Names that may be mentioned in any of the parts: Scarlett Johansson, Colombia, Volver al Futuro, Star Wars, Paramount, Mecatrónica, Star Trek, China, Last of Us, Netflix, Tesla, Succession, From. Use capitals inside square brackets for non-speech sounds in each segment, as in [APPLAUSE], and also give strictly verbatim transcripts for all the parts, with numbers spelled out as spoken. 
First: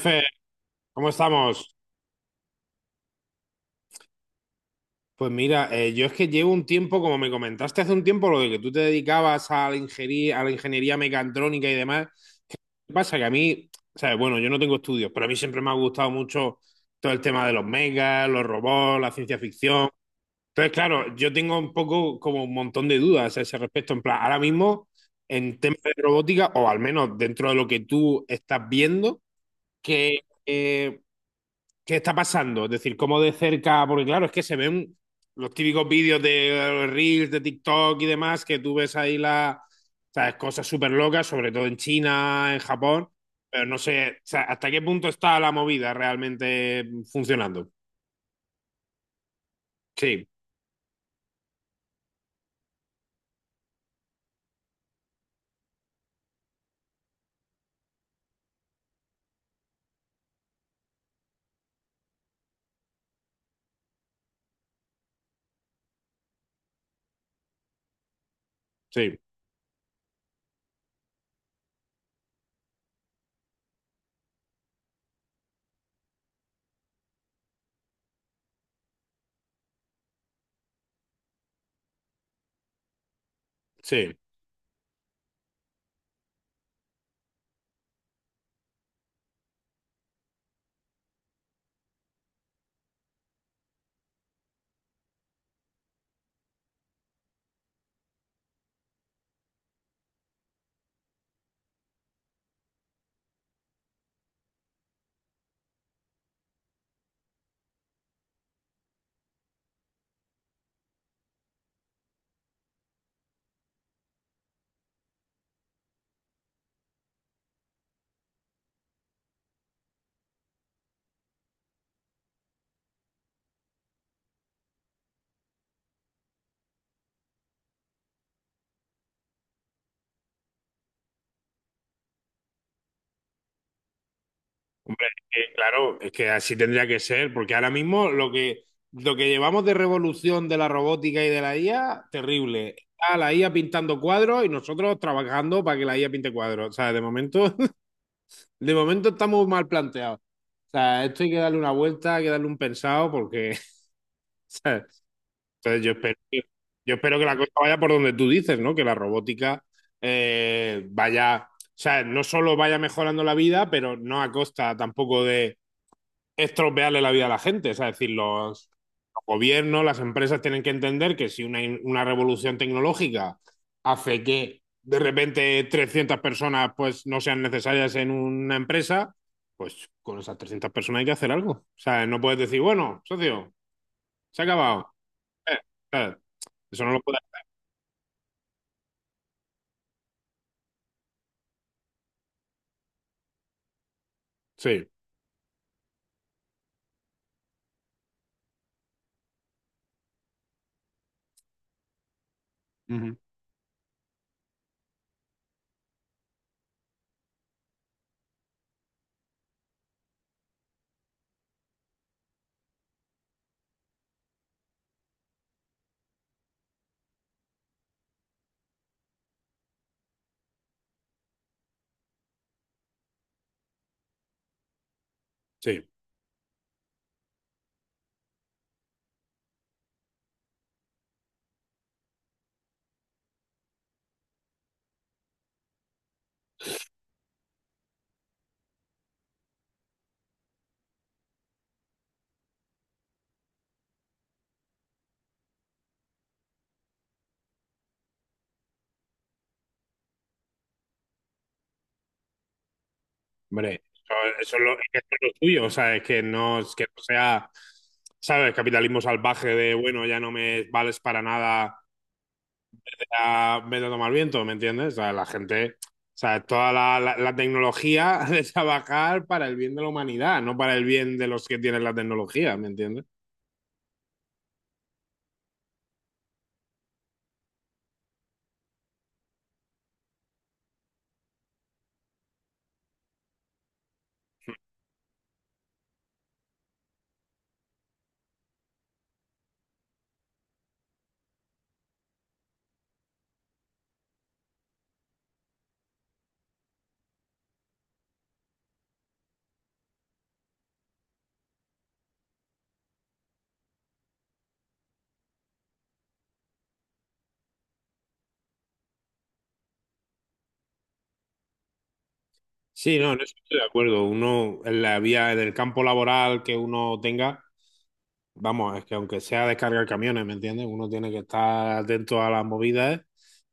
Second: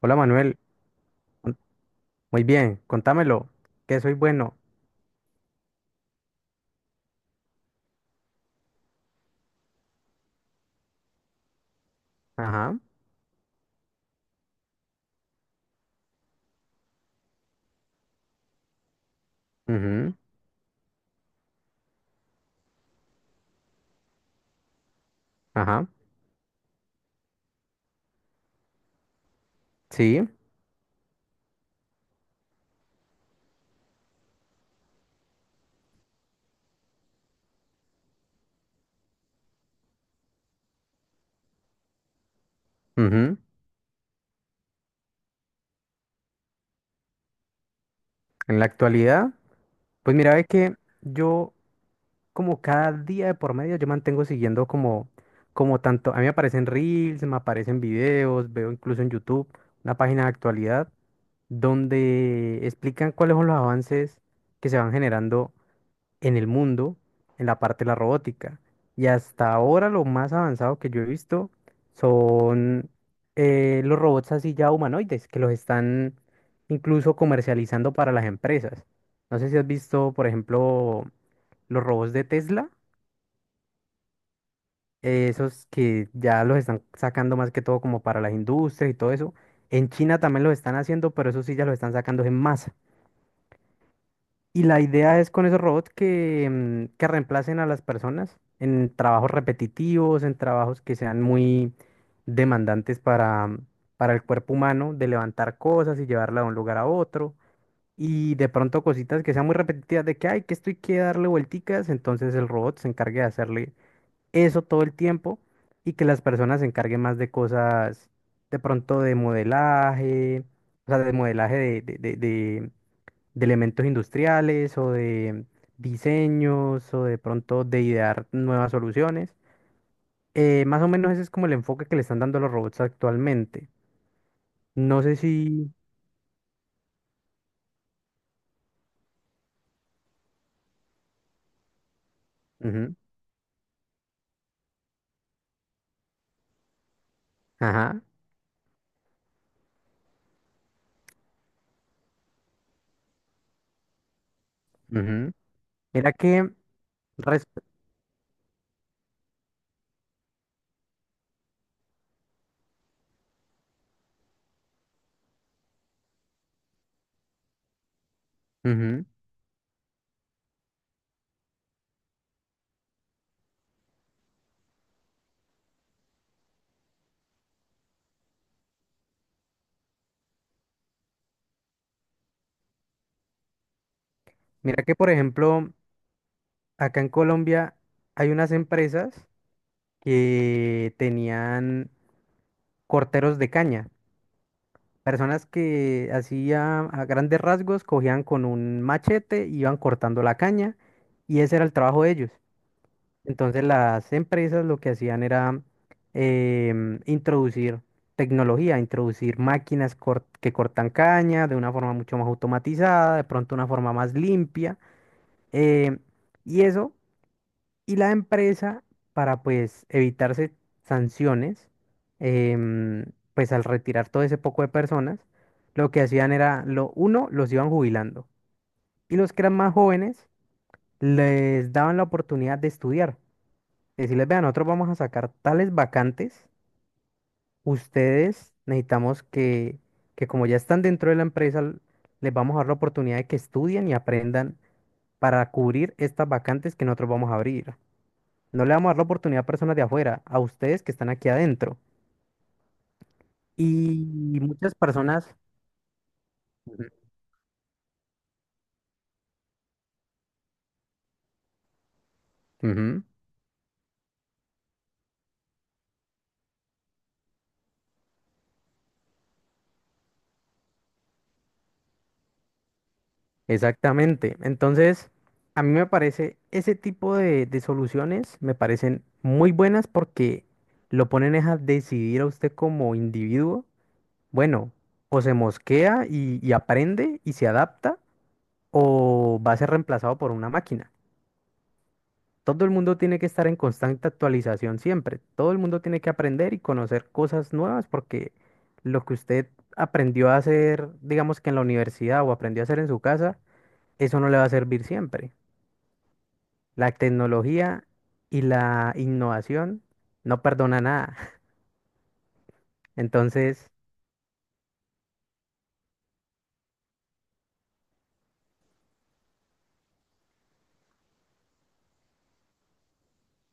Hola Manuel. ¿cómo Mm. estamos? Muy bien, contámelo, que soy bueno. Pues mira, eh, yo es que llevo un tiempo, como me comentaste hace un tiempo, lo de que tú te dedicabas a la ingeniería, a la ingeniería mecatrónica y demás. Ajá. ¿Qué pasa? Que a mí, sabes, bueno, yo no tengo estudios, pero a mí siempre me ha gustado mucho todo el tema de los megas, los robots, la ciencia ficción. Ujú. Entonces, claro, yo tengo un poco como un montón de dudas a ese respecto. En plan, ahora mismo, en temas Ajá. de robótica, o al menos dentro de lo que tú estás viendo, que Sí. ¿qué está pasando? Es decir, cómo de cerca, porque claro, es que se ven los típicos vídeos de Reels, de TikTok y demás, que tú ves ahí las ¿sabes?, cosas súper locas, sobre todo en China, en Japón, Ujú. pero no sé, o sea, hasta qué punto está la movida realmente funcionando. En la actualidad, pues Sí, mira, ve que yo, como cada día de por medio, yo mantengo siguiendo como, como tanto. A mí me aparecen reels, me aparecen videos, veo incluso en YouTube una página de actualidad donde explican cuáles son los avances que se van generando en el mundo en la parte de la robótica. Y sí, hasta ahora lo más avanzado que yo he visto son eh, los robots así ya humanoides, que los están incluso comercializando para las empresas. No sé si has visto, por ejemplo, los robots de Tesla, sí. eh, esos que ya los están sacando más que todo como para las industrias y todo eso. En China también los están haciendo, pero eso sí ya los están sacando en masa. Y la idea es con esos robots que, mm, que reemplacen a las personas en trabajos repetitivos, en trabajos que sean muy demandantes para, mm, para el cuerpo humano, de levantar cosas y llevarla de un lugar a otro. Y de pronto cositas que sean muy repetitivas de que, ay, que estoy que darle vuelticas, entonces el robot se encargue de hacerle eso todo el tiempo y que las personas se encarguen más de cosas de pronto de modelaje, o sea, de modelaje de, de, de, de elementos industriales o de diseños o de pronto de idear nuevas soluciones. Eh, más o menos ese es como el enfoque que le están dando a los robots actualmente. No Hombre, es sé si... que, claro, es que así tendría que ser, porque ahora mismo lo que, lo que llevamos de revolución de la robótica y de la I A, terrible. Ujú. Está la I A pintando cuadros y nosotros trabajando para que la I A pinte cuadros. O sea, de momento, [LAUGHS] Ajá. de momento estamos mal planteados. O sea, esto hay que darle una vuelta, hay que darle un pensado, porque, [LAUGHS] ¿sabes? Ujú. Entonces yo Mira espero, que- que... yo espero que la res- cosa vaya por donde tú dices, ¿no? Que la robótica eh, vaya, o sea, no solo vaya mejorando la vida, pero no a costa tampoco de estropearle la vida a la gente. Es decir, los, Ujú. los gobiernos, las empresas tienen que entender que si una, una revolución tecnológica hace que de repente trescientas personas pues no sean necesarias en una empresa, pues con esas trescientas personas hay que hacer algo. O sea, no puedes decir, bueno, socio, se ha Mira acabado. que, por Eh, ejemplo, eh, eso no lo acá en puedes. Colombia hay unas empresas que tenían corteros de caña. Sí, Personas que, así a grandes rasgos, cogían con un machete, iban cortando la caña y ese era el trabajo de ellos. ujú, Entonces las empresas lo que hacían era em, introducir tecnología, introducir máquinas cort- que cortan caña de una forma mucho más automatizada, de pronto una forma más limpia. em, y eso, y la empresa, para pues evitarse sanciones, em, pues al retirar todo ese poco de personas, sí, lo que hacían era, lo uno, los iban jubilando. Y los que eran más jóvenes, les daban la oportunidad de estudiar. Decirles, vean, nosotros vamos a sacar tales vacantes, ustedes necesitamos que, que como ya están dentro de la empresa, l- les vamos a dar la oportunidad de que estudien y aprendan para cubrir estas vacantes que nosotros vamos a abrir. No le vamos a dar la oportunidad a personas de afuera, a ustedes que están aquí adentro. hombre. Eso, Y eso es lo, muchas es que eso es lo personas... tuyo, o sea, es que no, es que Ujú. no sea, ¿sabes? Capitalismo salvaje de, bueno, ya no me vales para nada Ujú. sea, me lo a al viento, ¿me entiendes? O sea, la gente, o sea, toda la, la- la tecnología [LAUGHS] de trabajar para el bien de la humanidad, no para el bien de los que tienen la tecnología, ¿me entiendes? Exactamente. Entonces, a mí me parece, ese tipo de, de soluciones me parecen muy buenas porque lo ponen es a decidir a usted como individuo. Bueno, o se mosquea y, y aprende y se adapta o va a ser reemplazado por una máquina. Todo el mundo tiene que estar en constante actualización siempre. Todo el mundo tiene que aprender y conocer cosas nuevas porque lo que usted aprendió a hacer, digamos que en la universidad, o aprendió a hacer en su casa, eso no le va a servir siempre. La tecnología y la innovación no perdona nada. [LAUGHS] Sí, no, en eso estoy de Entonces... acuerdo. Uno, en la vía, en el campo laboral que uno tenga, vamos, es que aunque sea descargar camiones, ¿me entiendes? Uno tiene que estar atento a las movidas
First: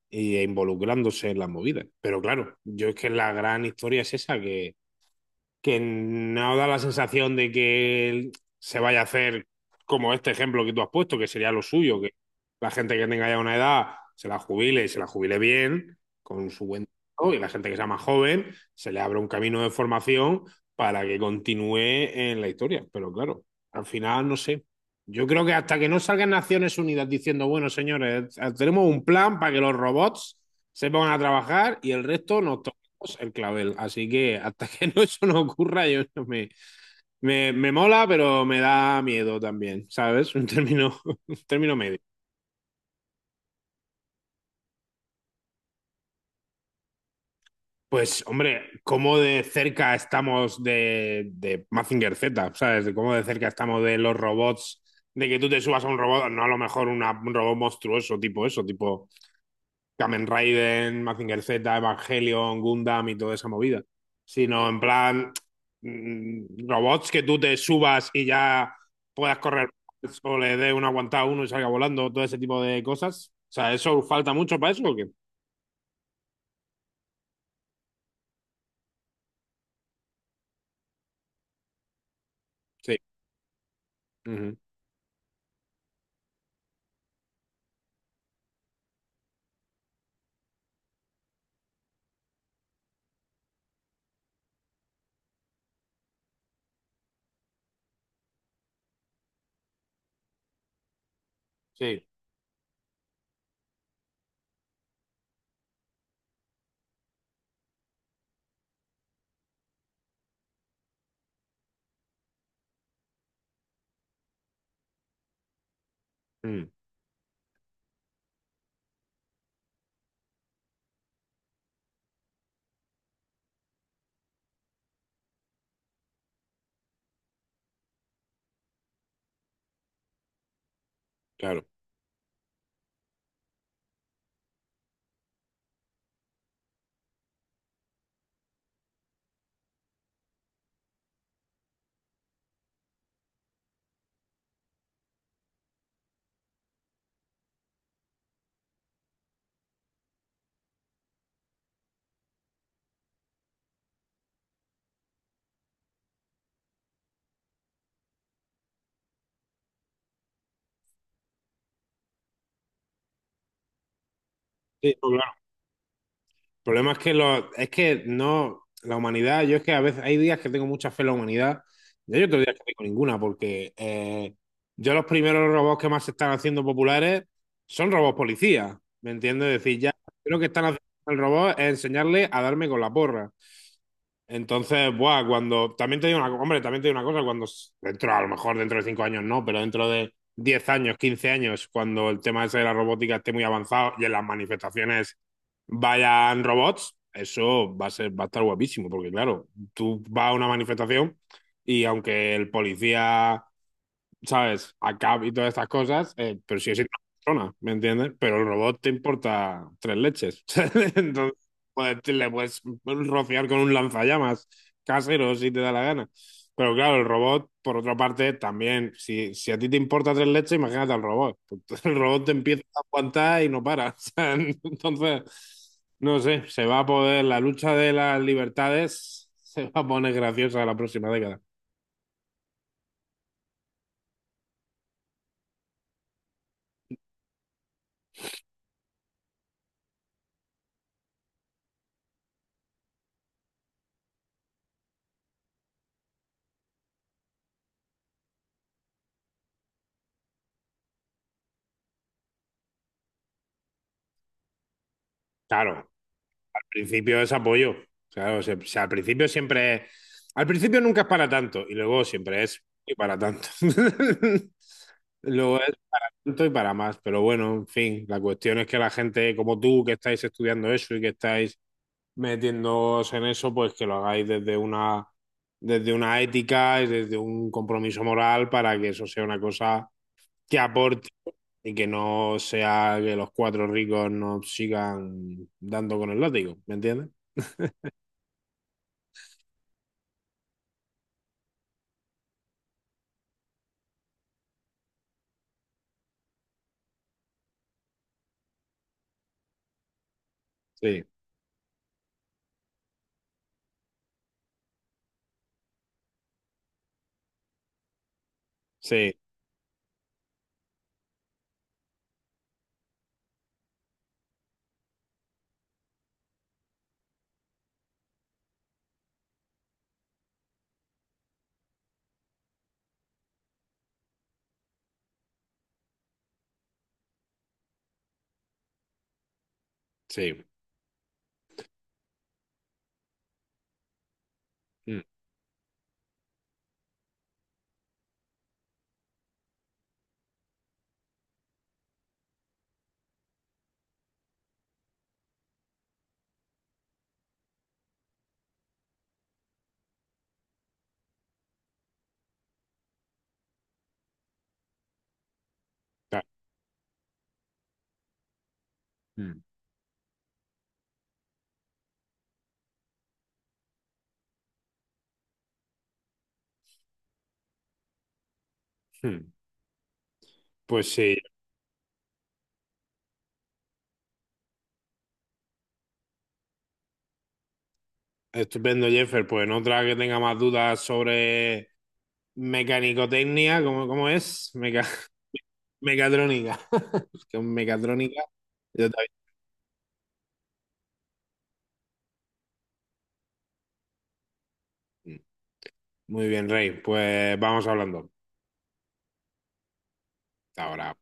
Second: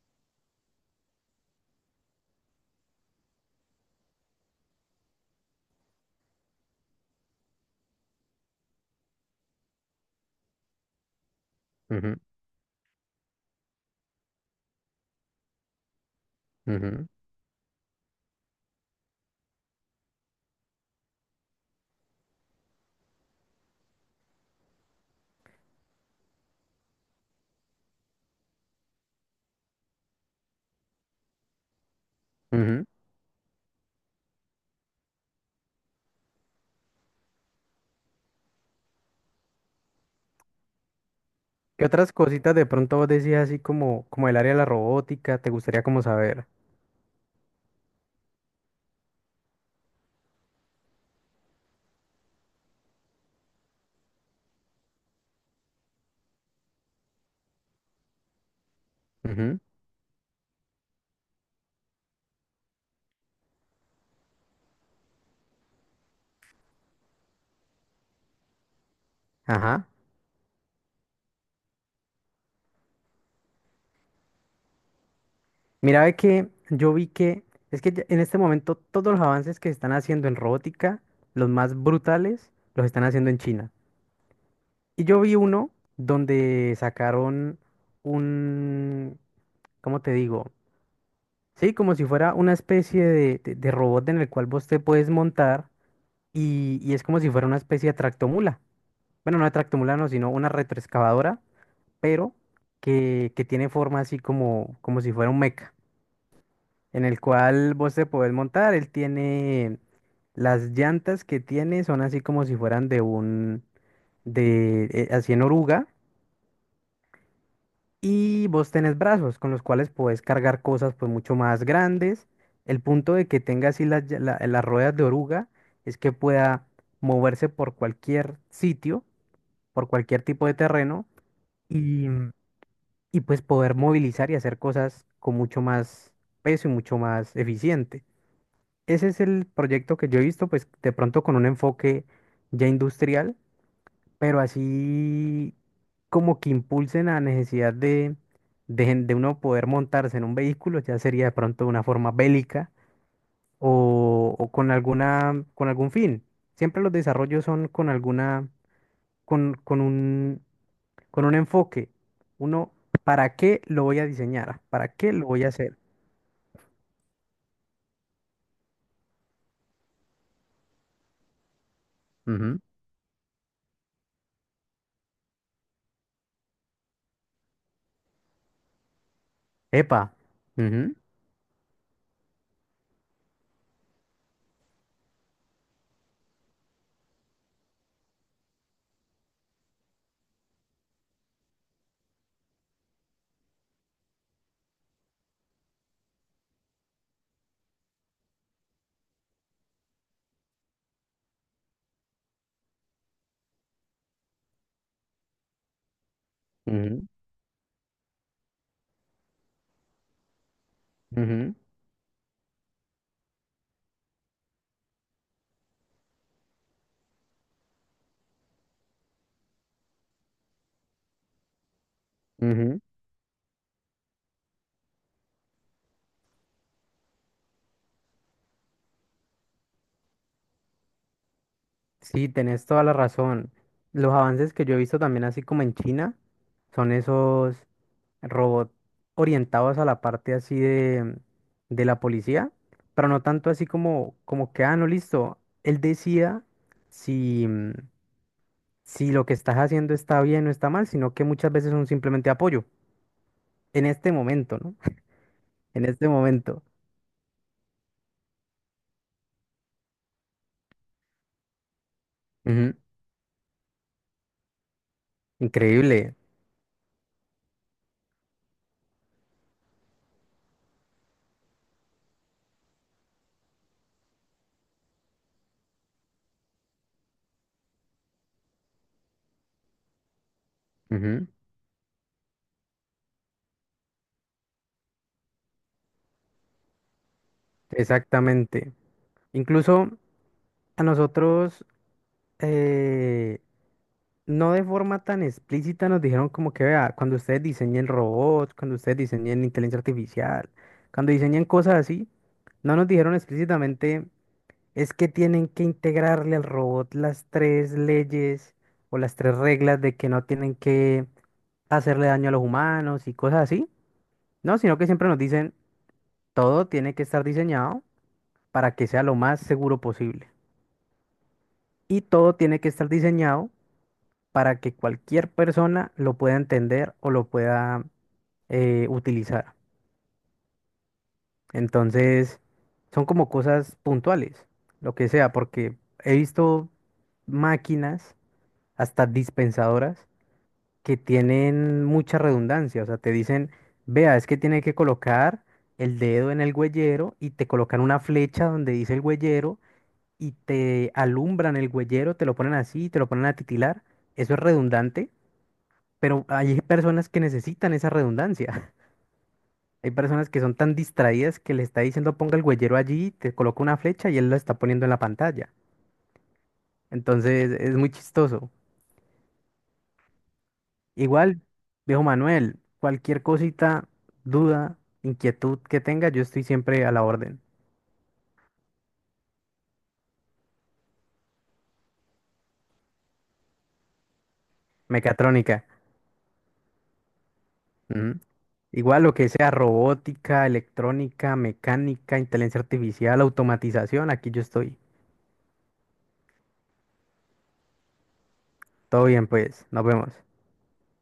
y e involucrándose en las movidas. Pero claro, yo es que la gran historia es esa que que no da la sensación de que se vaya a hacer como este ejemplo que tú has puesto, que sería lo suyo, que Ujú. la gente que tenga ya una edad se la jubile y se la jubile bien, con su buen Ujú. trabajo, y la gente que sea más joven se le abra un camino de formación para que continúe en la historia. Pero claro, al final no sé. Yo creo que hasta que no salgan Naciones Unidas diciendo, bueno, señores, tenemos un plan para que los robots se pongan a trabajar y el resto nos Ujú. el clavel. Así que hasta [LAUGHS] que no eso no ocurra, yo no me, me, me mola, pero me da miedo también, ¿sabes? Un término, [LAUGHS] un término ¿Qué medio. otras cositas de pronto vos decías así como, como el área de la robótica? ¿Te gustaría como saber? Pues, hombre, cómo de cerca estamos de, de Mazinger Z, ¿sabes? De cómo de cerca estamos de los robots, de que tú te subas a un robot, no a lo mejor una- un robot monstruoso, tipo eso, tipo Ujú. Kamen Raiden, Mazinger Z, Evangelion, Gundam y toda esa movida. Sino en plan mm, robots que tú te subas y ya puedas correr Ajá. o le dé una aguantada a uno y salga volando, todo ese tipo de cosas. O sea, ¿eso falta mucho para eso o qué? Mira, ve que yo vi que es que ya- en este momento todos los avances que se están haciendo en robótica, los más brutales, los Sí. están haciendo en China. Ujú. Y yo vi uno donde sacaron un, ¿cómo te digo? Sí, como si fuera una especie de, de- de robot en el cual vos te puedes montar y, y es como si fuera una especie de tractomula. Bueno, no de tractomula, no, sino una retroexcavadora, Sí. pero que, que tiene forma así como, como si fuera un mecha. En el cual vos te podés montar. Él tiene las llantas que tiene, son así como si fueran de un, de, eh, así en oruga. Mm, Y vos tenés brazos con los cuales podés cargar cosas pues mucho más grandes. El punto de que tenga así las, lla- la- las ruedas de oruga es que pueda moverse por cualquier sitio, por cualquier tipo de terreno claro. y, y pues poder movilizar y hacer cosas con mucho más peso y mucho más eficiente. Ese es el proyecto que yo he visto, pues de pronto con un enfoque ya industrial, pero así como que impulsen la necesidad de, de, gen- de uno poder montarse en un vehículo, ya sería de pronto de una forma bélica o, o con alguna, con algún fin. Siempre los desarrollos son con alguna, con, con un, con un enfoque. Uno, ¿para qué lo voy a diseñar? ¿Para Sí, no, qué lo claro. voy a hacer? El problema es que, lo, es que no, la humanidad, yo es que a veces hay días que tengo mucha fe en la humanidad y hay otros días que Ujú. no tengo ninguna, porque eh, yo los primeros robots que más se están haciendo populares son robots policías, ¿me entiendes? Es decir, ya Epa. lo que están haciendo Ujú. el robot es enseñarle a darme con la porra. Entonces, buah, cuando. También te digo una, co- hombre, también te digo una cosa, cuando s- dentro, a lo mejor dentro de cinco años no, pero dentro de diez años, quince años, cuando el tema ese de la robótica esté muy avanzado y en las manifestaciones vayan robots, eso va a ser, va a estar guapísimo, porque claro, tú vas a una manifestación y aunque el policía ¿sabes? Acá y todas estas cosas, eh, pero si es una Ujú. persona, ¿me entiendes? Pero el robot te importa tres leches. [LAUGHS] Entonces, Ujú. pues, te- le puedes rociar con un lanzallamas casero si te da la gana. Pero claro, el robot, por otra parte, también, si, si a ti te importa tres leches, imagínate al robot. [LAUGHS] El robot te empieza a Ujú. aguantar y no para. [LAUGHS] O sea, entonces, no sé, se va a poder, la lucha de las libertades se va a poner graciosa la próxima década. Sí, tenés toda la razón. Los avances que yo he visto también así como en China son esos robots orientados a la parte así de, de la policía, pero no tanto así como, como que, ah, no, listo, él decida si, mm, si lo que estás haciendo está bien o está mal, sino que muchas veces son simplemente apoyo, en este momento, ¿no? [LAUGHS] En Claro, este momento. principio es apoyo. Claro, o o sea, al principio siempre es. Al principio nunca es para tanto y luego siempre es Ujú. y para tanto. [LAUGHS] Luego es para Increíble. tanto y para más. Pero bueno, en fin, la cuestión es que la gente como tú que estáis estudiando eso y que estáis metiéndoos en eso, pues que lo hagáis desde una, desde una ética y desde un compromiso moral para que eso sea una cosa que aporte Ujú. y que no sea que los cuatro ricos nos sigan dando con el látigo. ¿Me entiendes? Exactamente. Incluso a nosotros... eh, no de forma tan explícita nos dijeron como que, vea, cuando ustedes diseñen robots, cuando ustedes diseñen inteligencia artificial, Sí. cuando diseñen cosas así, no nos dijeron explícitamente, es que tienen que integrarle al robot las tres leyes o las Sí, tres reglas de que no tienen que hacerle daño a los humanos y cosas así, no, sino que siempre nos dicen, todo tiene que estar diseñado para que sea lo más seguro posible. Y todo tiene que estar diseñado para que cualquier persona lo pueda entender o lo pueda eh, utilizar. sí. Entonces, son como cosas puntuales, lo Mm, que sea, porque he visto máquinas, hasta dispensadoras, que tienen mucha redundancia. O sea, te dicen, vea, es que tiene que colocar el dedo en el huellero y te colocan una flecha donde dice el huellero y te alumbran el huellero, te lo ponen así, te lo ponen a titilar. Eso es redundante. ta- Pero hay personas que necesitan esa redundancia. [LAUGHS] mm, Hay personas que son tan distraídas que le está diciendo ponga el huellero allí, te coloca una flecha y él la está poniendo en la pantalla. Entonces es muy chistoso. mm. Pues sí, Igual, viejo Manuel, cualquier cosita, duda, inquietud que tenga, yo estoy siempre a la orden. estupendo, Jeffer. Pues en otra que tenga más dudas sobre mecanicotecnia, ¿cómo, cómo es? Meca- Mecatrónica. [LAUGHS] mecatrónica. [LAUGHS] Con Ujú. mecatrónica. Yo Igual también. lo que sea robótica, electrónica, mecánica, inteligencia artificial, automatización, aquí yo estoy. Mm, muy bien, Rey. Pues vamos hablando. Todo bien, pues, nos vemos. Hasta ahora.